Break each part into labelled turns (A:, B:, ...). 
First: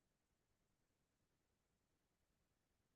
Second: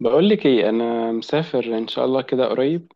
A: بقول لك ايه؟ انا مسافر ان شاء الله كده قريب.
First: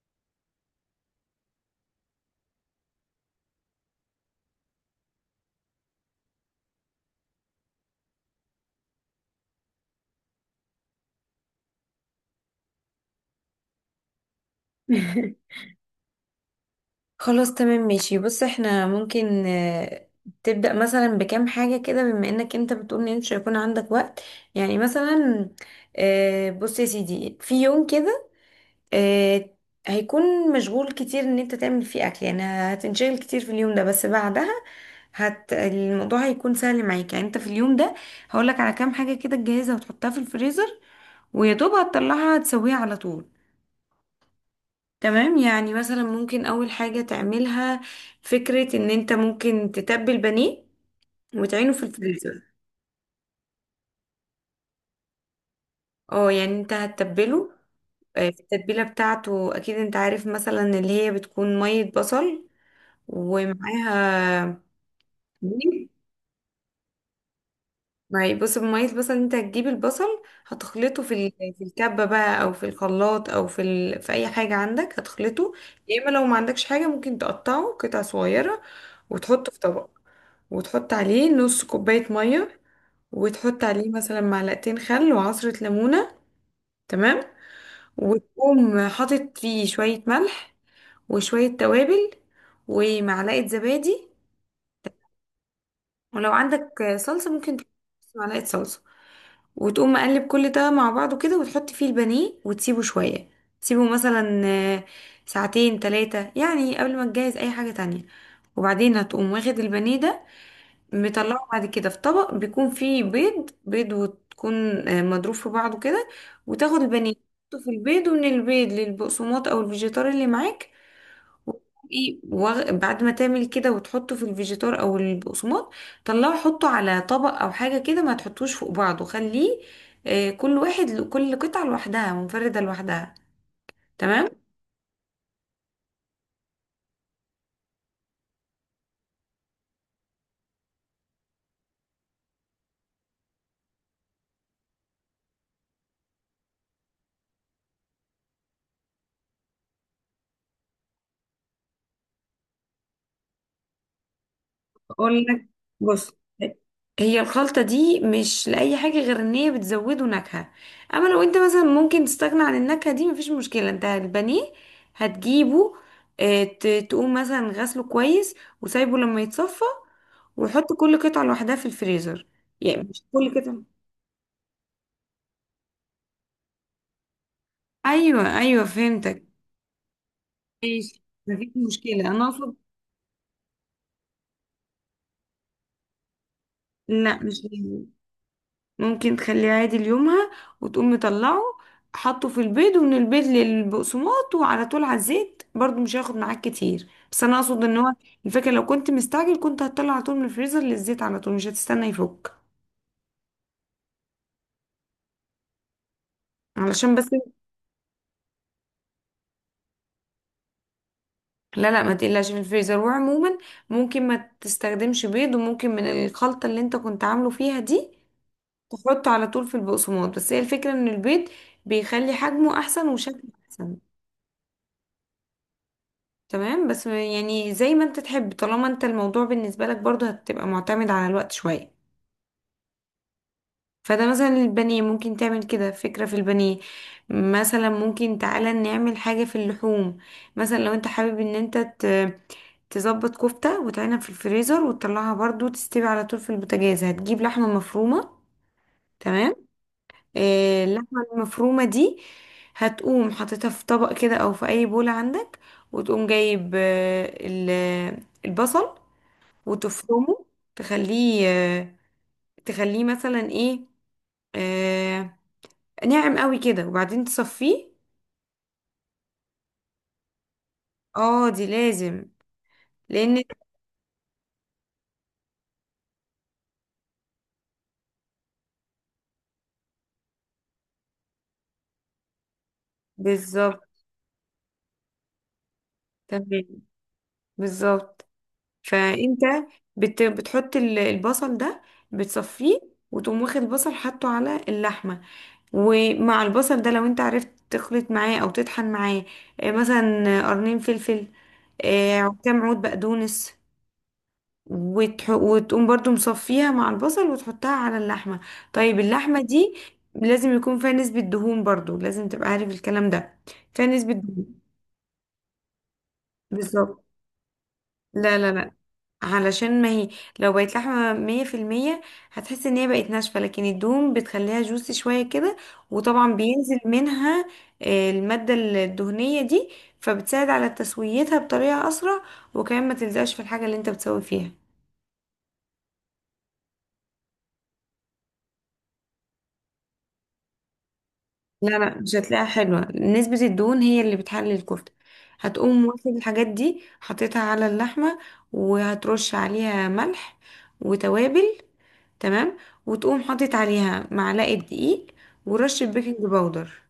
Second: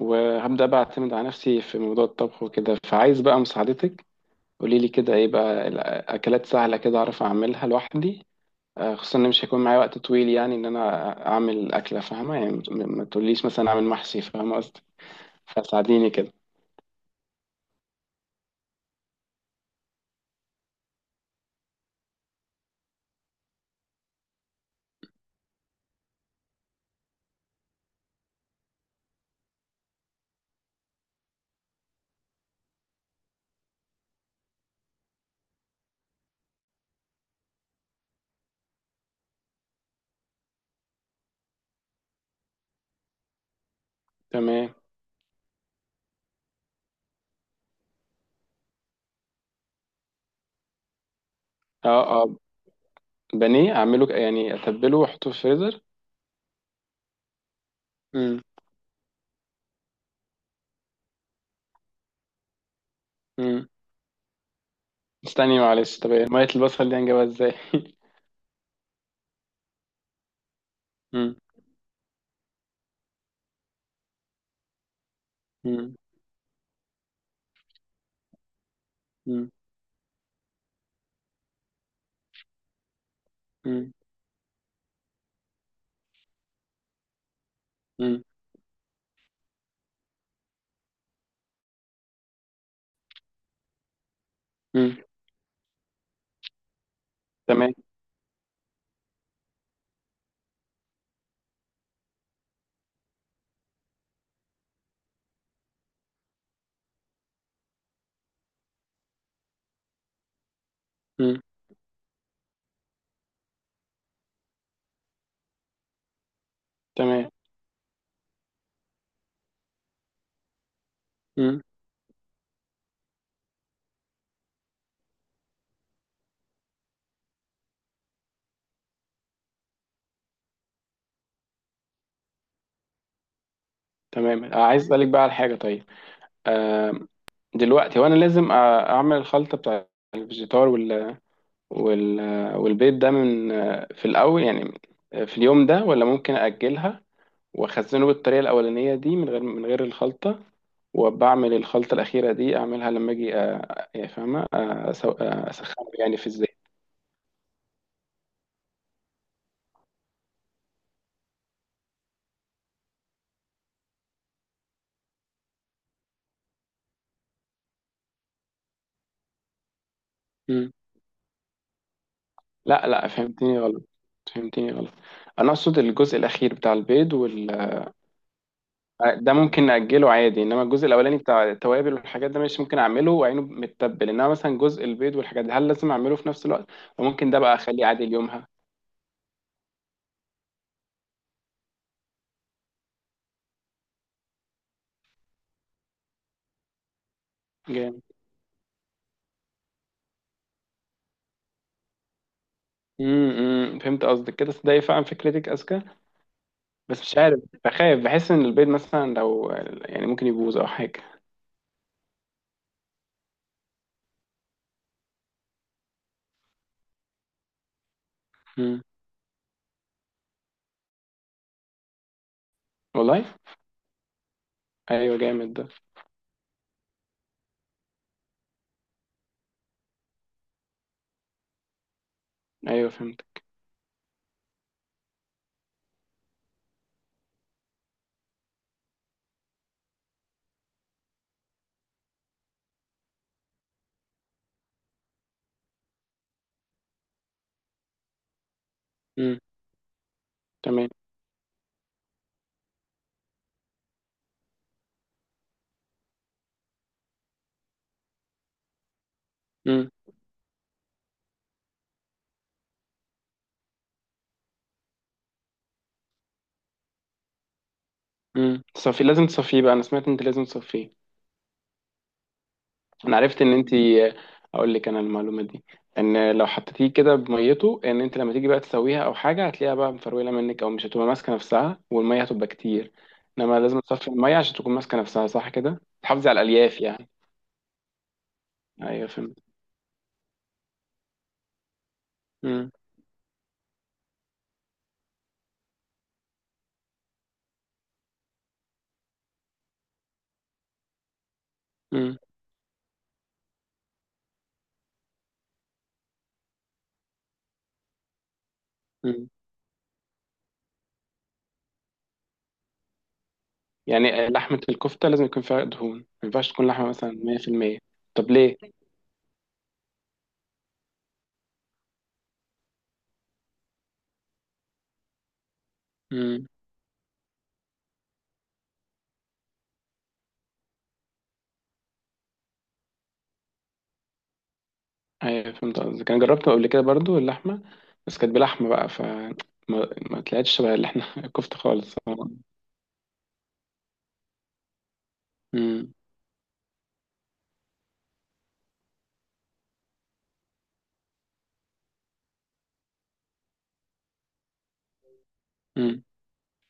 A: وهبدا بقى اعتمد على نفسي في موضوع الطبخ وكده، فعايز بقى مساعدتك. قولي لي كده، ايه بقى الاكلات سهله كده اعرف اعملها لوحدي؟ خصوصا ان مش هيكون معايا وقت طويل، يعني ان انا اعمل اكله، فاهمه؟ يعني ما تقوليش مثلا اعمل محشي، فاهمه قصدي. فساعديني كده.
B: خلاص تمام ماشي بص احنا ممكن تبدأ مثلا بكام حاجة كده بما انك انت بتقول ان انت مش هيكون عندك وقت. يعني مثلا بص يا سيدي، في يوم كده آه، هيكون مشغول كتير ان انت تعمل فيه اكل، يعني هتنشغل كتير في اليوم ده، بس بعدها الموضوع هيكون سهل معاك. يعني انت في اليوم ده هقولك على كام حاجة كده تجهزها وتحطها في الفريزر، ويا دوب هتطلعها تسويها على طول.
A: تمام.
B: تمام، يعني مثلا ممكن اول حاجة تعملها فكرة ان انت ممكن تتبل بانيه وتعينه في
A: اه اه.
B: الفريزر.
A: بانيه اعمله يعني اتبله واحطه في الفريزر.
B: اه يعني انت هتتبله في
A: امم.
B: التتبيلة بتاعته، اكيد انت عارف، مثلا اللي هي بتكون مية بصل
A: امم
B: ومعاها
A: استني معلش،
B: بانيه.
A: طب إيه؟ ميه البصل دي هنجيبها ازاي؟
B: ما بص، بمية البصل انت هتجيب البصل، هتخلطه
A: امم.
B: في الكبة بقى او في الخلاط او في اي حاجة عندك هتخلطه.
A: امم.
B: يا اما لو ما عندكش حاجة ممكن تقطعه قطع صغيرة وتحطه في طبق، وتحط عليه نص كوباية مية، وتحط عليه
A: امم.
B: مثلا معلقتين خل وعصرة ليمونة. تمام.
A: امم.
B: وتقوم حاطط فيه شوية ملح وشوية توابل ومعلقة زبادي، ولو عندك صلصة ممكن تحط
A: تمام.
B: نص معلقة صلصة. وتقوم مقلب كل ده مع بعضه كده وتحط فيه البانيه وتسيبه شوية. تسيبه مثلا ساعتين تلاتة، يعني قبل ما تجهز أي حاجة تانية. وبعدين هتقوم واخد البانيه ده،
A: مم.
B: مطلعه بعد كده في طبق بيكون فيه بيض، وتكون مضروب في بعضه كده. وتاخد البانيه
A: تمام.
B: تحطه في البيض، ومن البيض للبقسماط او الفيجيتار اللي معاك.
A: مم.
B: وتقومي بعد ما تعمل كده وتحطه في الفيجيتار او البقسماط، طلعه حطه على طبق او حاجه كده، ما تحطوش فوق بعضه، خليه كل واحد، كل قطعه لوحدها، منفرده لوحدها. تمام.
A: تمام، عايز اسالك بقى على حاجه. طيب. آه. دلوقتي وانا لازم اعمل الخلطه بتاع الفيجيتار وال والبيض ده من في الاول، يعني في اليوم ده، ولا ممكن اجلها واخزنه بالطريقه الاولانيه دي من غير الخلطه، وبعمل الخلطه الاخيره دي اعملها لما اجي، يعني فاهمه؟
B: اقول لك،
A: اسخنه
B: بص،
A: يعني في الزيت.
B: هي الخلطة دي مش لأي حاجة غير ان هي بتزوده نكهة. اما لو انت مثلا ممكن تستغنى عن النكهة دي مفيش مشكلة. انت البانيه هتجيبه، تقوم مثلا غسله كويس وسايبه لما يتصفى،
A: مم.
B: وحط كل قطعة لوحدها في الفريزر. يعني
A: لا
B: مش
A: لا،
B: كل
A: فهمتني
B: قطعة.
A: غلط. فهمتني غلط. انا اقصد الجزء الاخير بتاع البيض
B: ايوه ايوه، فهمتك.
A: ده ممكن نأجله عادي، انما الجزء
B: ماشي
A: الاولاني
B: مفيش
A: بتاع التوابل
B: مشكلة، انا
A: والحاجات ده
B: اقصد
A: مش ممكن اعمله وعينه متبل، انما مثلا جزء البيض والحاجات دي، هل لازم اعمله في نفس الوقت؟
B: لا
A: وممكن
B: مش
A: ده بقى
B: لازم.
A: اخليه عادي ليومها؟
B: ممكن تخليه عادي ليومها، وتقوم مطلعه حطه في البيض ومن البيض للبقسماط وعلى طول على الزيت، برضو مش هياخد معاك كتير. بس انا اقصد ان هو
A: جامد.
B: الفكره لو كنت مستعجل كنت هتطلع على طول من الفريزر للزيت على طول، مش هتستنى يفك
A: إمم، فهمت قصدك كده، صدقني فعلا فكرتك اذكى،
B: علشان
A: بس
B: بس.
A: مش عارف، بخاف، بحس ان البيض مثلا لو، يعني ممكن يبوظ او حاجه.
B: لا لا، ما تقلقش من الفريزر. وعموما ممكن ما تستخدمش بيض، وممكن من الخلطه اللي انت كنت عامله فيها دي
A: امم.
B: تحطه على طول في البقسماط. بس هي الفكره ان البيض بيخلي حجمه احسن وشكله
A: والله.
B: احسن.
A: ايوه جامد ده.
B: تمام بس يعني زي ما انت تحب، طالما انت الموضوع بالنسبة لك برضو هتبقى معتمد على الوقت شوية.
A: ايوه فهمت.
B: فده مثلا البانيه ممكن تعمل كده، فكرة في البانيه. مثلا ممكن تعالى نعمل حاجة في اللحوم. مثلا لو انت حابب ان انت تظبط كفتة وتعينها في الفريزر وتطلعها برضو تستوي على طول في البوتاجاز. هتجيب لحمة مفرومة.
A: امم.
B: تمام.
A: تمام.
B: اللحمة المفرومة دي هتقوم حاططها في طبق كده او في اي بولة عندك، وتقوم جايب البصل
A: امم.
B: وتفرمه، تخليه تخليه مثلا ايه، آه ناعم قوي كده، وبعدين تصفيه.
A: امم. تصفي، لازم تصفيه بقى، انا سمعت انت لازم تصفيه.
B: اه دي لازم.
A: انا
B: لان
A: عرفت ان انت، اقول لك انا المعلومه دي، ان لو حطيتيه كده بميته، ان انت لما تيجي بقى تسويها او حاجه، هتلاقيها بقى مفروله منك، او مش هتبقى ماسكه نفسها، والميه هتبقى كتير.
B: بالظبط.
A: انما لازم تصفي الميه عشان تكون ماسكه نفسها، صح كده، تحافظي على
B: تمام
A: الالياف يعني.
B: بالظبط.
A: ايوه
B: فانت
A: فهمت.
B: بتحط البصل ده بتصفيه،
A: مم.
B: وتقوم واخد البصل حاطه على اللحمه. ومع البصل ده لو انت عرفت تخلط معاه او تطحن معاه مثلا قرنين فلفل،
A: مم.
B: كام عود بقدونس، وتقوم برضو مصفيها مع البصل وتحطها على اللحمة. طيب اللحمة
A: مم.
B: دي لازم يكون فيها نسبة دهون، برضو لازم تبقى عارف الكلام ده، فيها نسبة
A: يعني
B: دهون.
A: لحمه الكفته لازم يكون فيها دهون، ما ينفعش تكون
B: بالظبط.
A: لحمه مثلا 100%؟
B: لا
A: طب
B: لا لا،
A: ليه؟
B: علشان ما هي لو بقت لحمة مية في المية هتحس ان هي بقت ناشفة، لكن الدهون بتخليها جوسي شوية كده، وطبعا
A: مم.
B: بينزل منها المادة الدهنية دي، فبتساعد على تسويتها بطريقة أسرع، وكمان ما تلزقش في الحاجة اللي انت بتسوي فيها.
A: ايوه فهمت قصدك، انا جربت قبل كده برضو اللحمه، بس كانت بلحمه بقى، ما طلعتش شبه اللي احنا الكفته
B: لا لا، مش
A: خالص.
B: هتلاقيها حلوة. نسبة الدهون هي اللي بتحلي الكفتة. هتقوم واخد
A: امم.
B: الحاجات دي حطيتها على اللحمة، وهترش عليها ملح وتوابل. تمام. وتقوم حاطط عليها معلقة دقيق ورشة بيكنج
A: امم.
B: باودر.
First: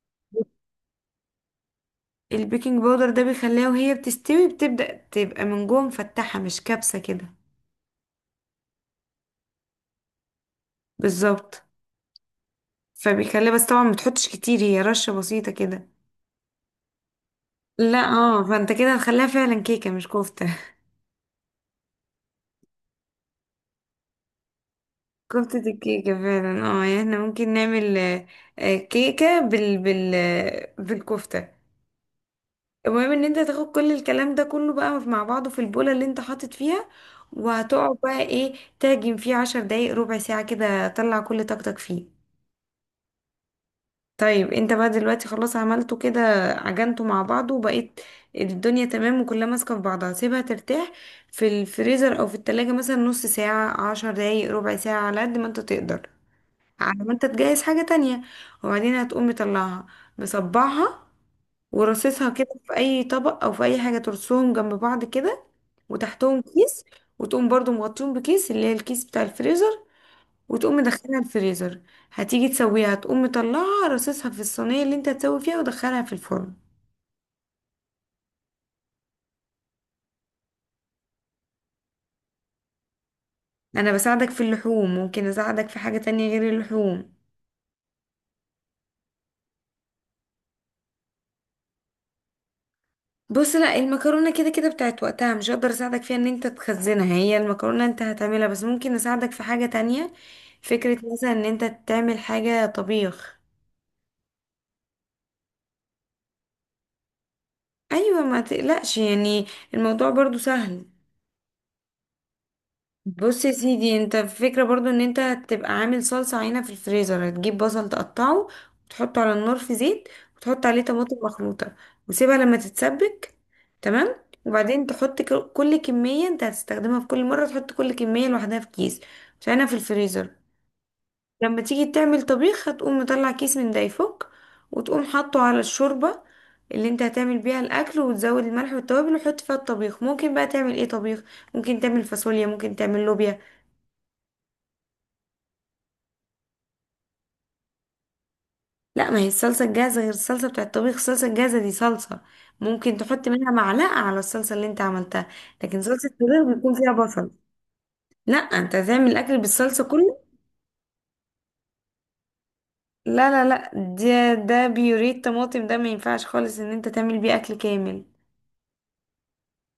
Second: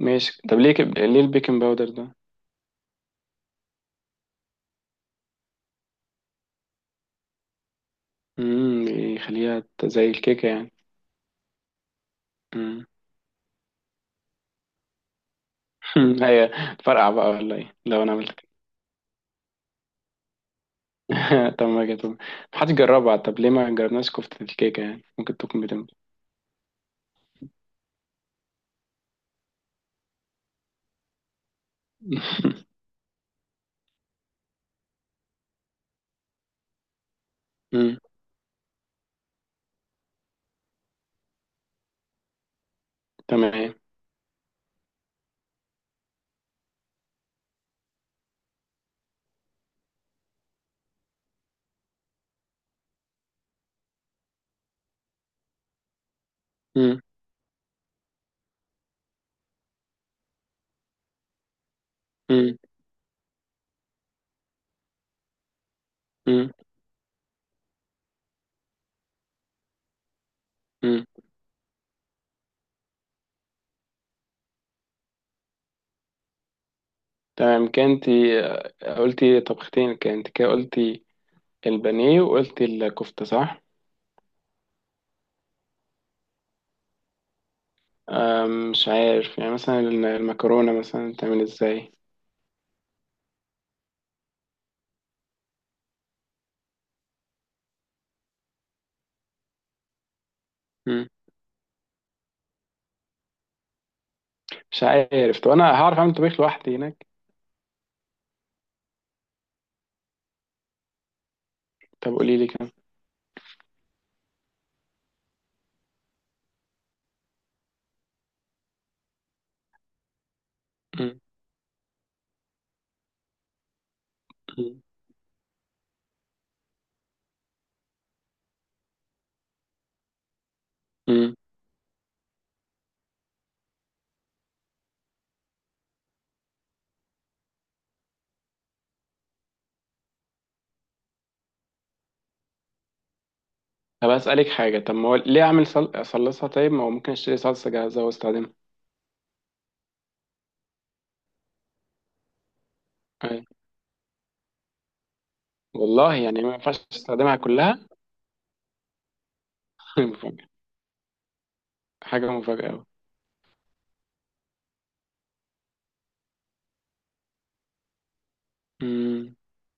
A: ماشي، طب ليه ليه البيكنج باودر ده؟
B: البيكنج باودر ده بيخليها وهي بتستوي بتبدأ تبقى من جوه مفتحة، مش كبسة كده.
A: امم، يخليها زي الكيكه يعني.
B: بالظبط.
A: امم.
B: فبيخليها، بس طبعا ما تحطش كتير، هي رشة بسيطة كده.
A: هي تفرقع بقى ولا ايه
B: لا
A: لو انا عملت
B: اه،
A: كده؟
B: فانت كده هتخليها فعلا كيكة مش كفتة.
A: طب ما جت، محدش جربها، طب ليه ما جربناش كفته الكيكه يعني؟ ممكن
B: كفتة
A: تكون بتنفع.
B: الكيكة فعلا اه، يعني احنا ممكن نعمل كيكة بالكفتة. المهم ان انت تاخد كل الكلام ده كله بقى مع بعضه في البولة اللي انت حاطط فيها، وهتقعد
A: امم.
B: بقى ايه، تعجن فيه 10 دقايق ربع ساعة كده، طلع كل طاقتك فيه.
A: تمام.
B: طيب انت بقى دلوقتي خلاص عملته كده، عجنته مع بعضه وبقيت الدنيا تمام وكلها ماسكة في بعضها، سيبها ترتاح في الفريزر او في التلاجة مثلا نص ساعة 10 دقايق ربع ساعة على قد ما انت تقدر،
A: امم.
B: على ما انت تجهز حاجة تانية. وبعدين هتقوم مطلعها مصبعها ورصصها كده
A: امم.
B: في اي طبق او في اي حاجة، ترصهم جنب بعض كده وتحتهم
A: امم.
B: كيس، وتقوم برضو مغطيهم بكيس، اللي هي الكيس بتاع الفريزر، وتقوم
A: امم.
B: مدخلها الفريزر. هتيجي تسويها هتقوم مطلعها رصصها في الصينية اللي انت هتسوي فيها ودخلها في الفرن.
A: تمام، كانتي قلتي طبختين، كانت كده قلتي البانيه وقلتي الكفته، صح؟
B: انا بساعدك في اللحوم، ممكن اساعدك في حاجة تانية غير اللحوم.
A: مش عارف، يعني مثلا المكرونه مثلا تعمل ازاي؟
B: بص، لا المكرونه كده كده بتاعت وقتها، مش هقدر اساعدك فيها ان انت تخزنها. هي المكرونه انت هتعملها، بس ممكن اساعدك في حاجه تانية، فكره مثلا ان انت تعمل حاجه طبيخ.
A: مش عارف، طب انا هعرف اعمل طبيخ لوحدي هناك؟
B: ايوه ما تقلقش يعني، الموضوع برضو سهل.
A: طب قولي لي كده.
B: بص يا سيدي، انت الفكرة برضو ان انت تبقى عامل صلصة عينة في الفريزر. هتجيب بصل تقطعه وتحطه على النار في زيت، وتحط عليه طماطم
A: مم.
B: مخلوطة، وسيبها لما تتسبك. تمام.
A: مم.
B: وبعدين تحط كل كمية انت هتستخدمها في كل مرة، تحط كل كمية لوحدها في كيس وتعينها في الفريزر.
A: مم.
B: لما تيجي تعمل طبيخ هتقوم مطلع كيس من ده يفك، وتقوم حاطه على الشوربة اللي انت هتعمل بيها الاكل، وتزود الملح والتوابل وتحط فيها الطبيخ. ممكن بقى تعمل ايه طبيخ؟ ممكن تعمل فاصوليا، ممكن تعمل لوبيا.
A: طب اسالك حاجه، طب ما هو ليه اعمل صلصه؟ طيب، ما هو ممكن اشتري صلصه جاهزه واستخدمها.
B: لا، ما هي الصلصة الجاهزة غير الصلصة بتاعة الطبيخ. الصلصة الجاهزة دي صلصة ممكن تحط
A: أي.
B: منها معلقة على الصلصة اللي انت عملتها. لكن صلصة
A: والله يعني
B: الطبيخ
A: ما
B: بيكون
A: ينفعش
B: فيها بصل.
A: استخدمها كلها؟
B: لا، انت هتعمل الاكل بالصلصة كله.
A: مفاجأة. حاجه مفاجاه قوي.
B: لا لا لا، ده بيوريه طماطم، ده ما ينفعش خالص ان انت تعمل بيه اكل كامل.
A: مم.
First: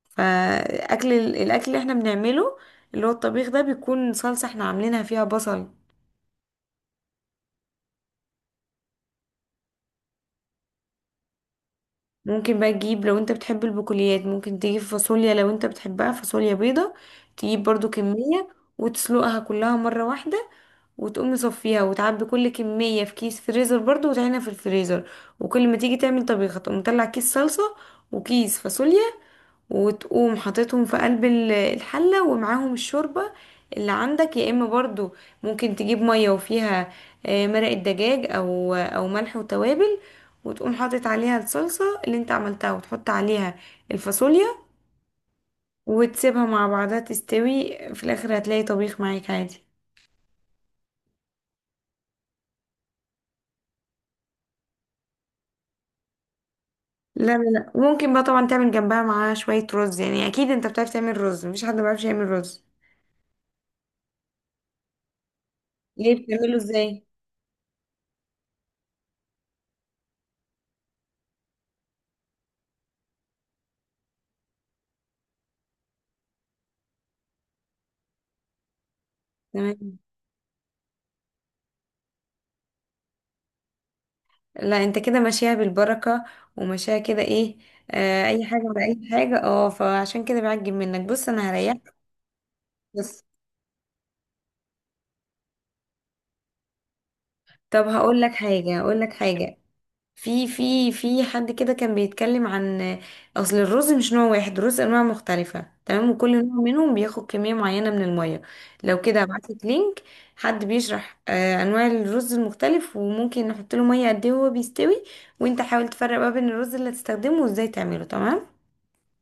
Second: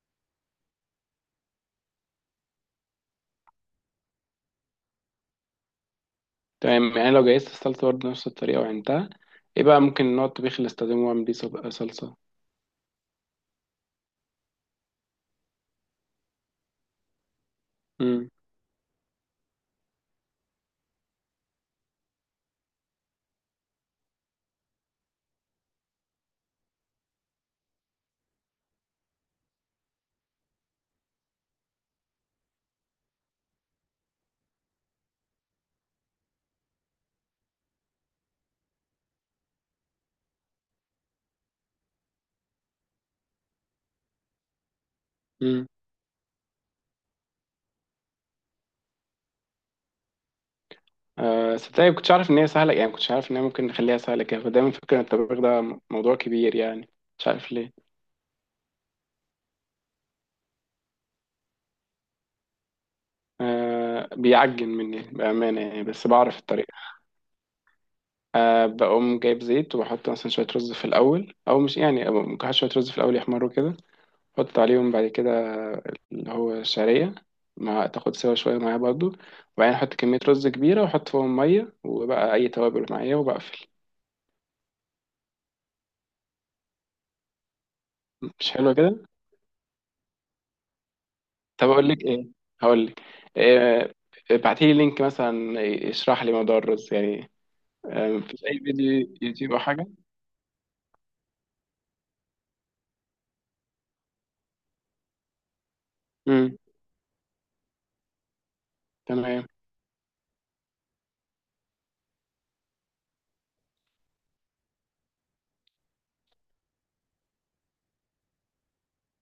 B: فاكل الاكل اللي احنا بنعمله اللي هو الطبيخ ده، بيكون صلصة احنا عاملينها فيها بصل.
A: تمام، يعني لو جهزت الصلصه برضه نفس الطريقه وعينتها، ايه بقى ممكن نوع الطبيخ اللي استخدمه واعمل بيه صلصه؟
B: ممكن بقى تجيب، لو انت بتحب البقوليات ممكن تجيب فاصوليا، لو انت بتحبها فاصوليا بيضة تجيب برضو
A: مم.
B: كمية وتسلقها كلها مرة واحدة، وتقوم مصفيها وتعبي كل كمية في كيس فريزر برضو وتعينها في الفريزر. وكل ما تيجي تعمل طبيخة تقوم مطلع كيس صلصة وكيس فاصوليا، وتقوم حاططهم في قلب الحلة ومعاهم الشوربة اللي عندك. يا اما برضو ممكن تجيب مية وفيها مرق الدجاج او ملح وتوابل، وتقوم حاطط عليها الصلصة اللي انت عملتها وتحط عليها الفاصوليا،
A: مم.
B: وتسيبها مع بعضها تستوي. في الاخر هتلاقي طبيخ معاك عادي.
A: آه، صدقني كنتش عارف ان هي سهله يعني، كنتش عارف ان هي ممكن نخليها سهله كده، فدايما فكره ان الطبيخ ده موضوع كبير يعني. مش
B: لا لا
A: عارف
B: لا،
A: ليه.
B: ممكن بقى طبعا تعمل جنبها معاها شوية رز، يعني اكيد انت بتعرف تعمل رز، مفيش حد ما بيعرفش يعمل رز.
A: آه، بيعجن مني بأمانة يعني، بس
B: ليه
A: بعرف
B: بتعمله
A: الطريقة.
B: ازاي؟
A: آه، بقوم جايب زيت وبحط مثلا شوية رز في الأول، أو مش يعني، ممكن أحط شوية رز في الأول يحمروا كده، أحط عليهم بعد كده اللي هو الشعرية، مع تاخد سوا شوية معايا برضو. وبعدين أحط
B: تمام.
A: كمية رز كبيرة وأحط فوقهم مية وبقى أي توابل معايا وبقفل.
B: لا انت كده ماشيها بالبركة، وماشيها كده ايه، آه اي
A: مش
B: حاجة
A: حلو
B: ولا
A: كده؟
B: اي حاجة اه، فعشان كده بعجب منك. بص انا
A: طب أقول
B: هريحك
A: لك إيه؟ هقول لك
B: بس.
A: إيه؟ ابعتيلي لينك مثلا يشرح لي موضوع الرز يعني،
B: طب هقول لك
A: مفيش أي
B: حاجة، هقول
A: فيديو
B: لك
A: يوتيوب
B: حاجة،
A: أو حاجة؟
B: في حد كده كان بيتكلم عن اصل الرز، مش نوع واحد، الرز انواع مختلفة تمام، وكل
A: امم.
B: نوع منهم بياخد كمية معينة من المية. لو كده
A: تمام.
B: هبعتلك لينك حد بيشرح آه انواع الرز المختلف وممكن نحط له مية قد ايه وهو بيستوي، وانت حاول تفرق ما بين الرز اللي هتستخدمه وازاي تعمله. تمام.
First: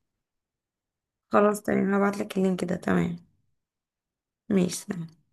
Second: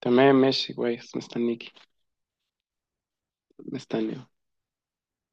A: تمام ماشي كويس،
B: خلاص
A: مستنيكي.
B: تمام هبعتلك اللينك ده. تمام
A: مستني
B: ماشي تمام.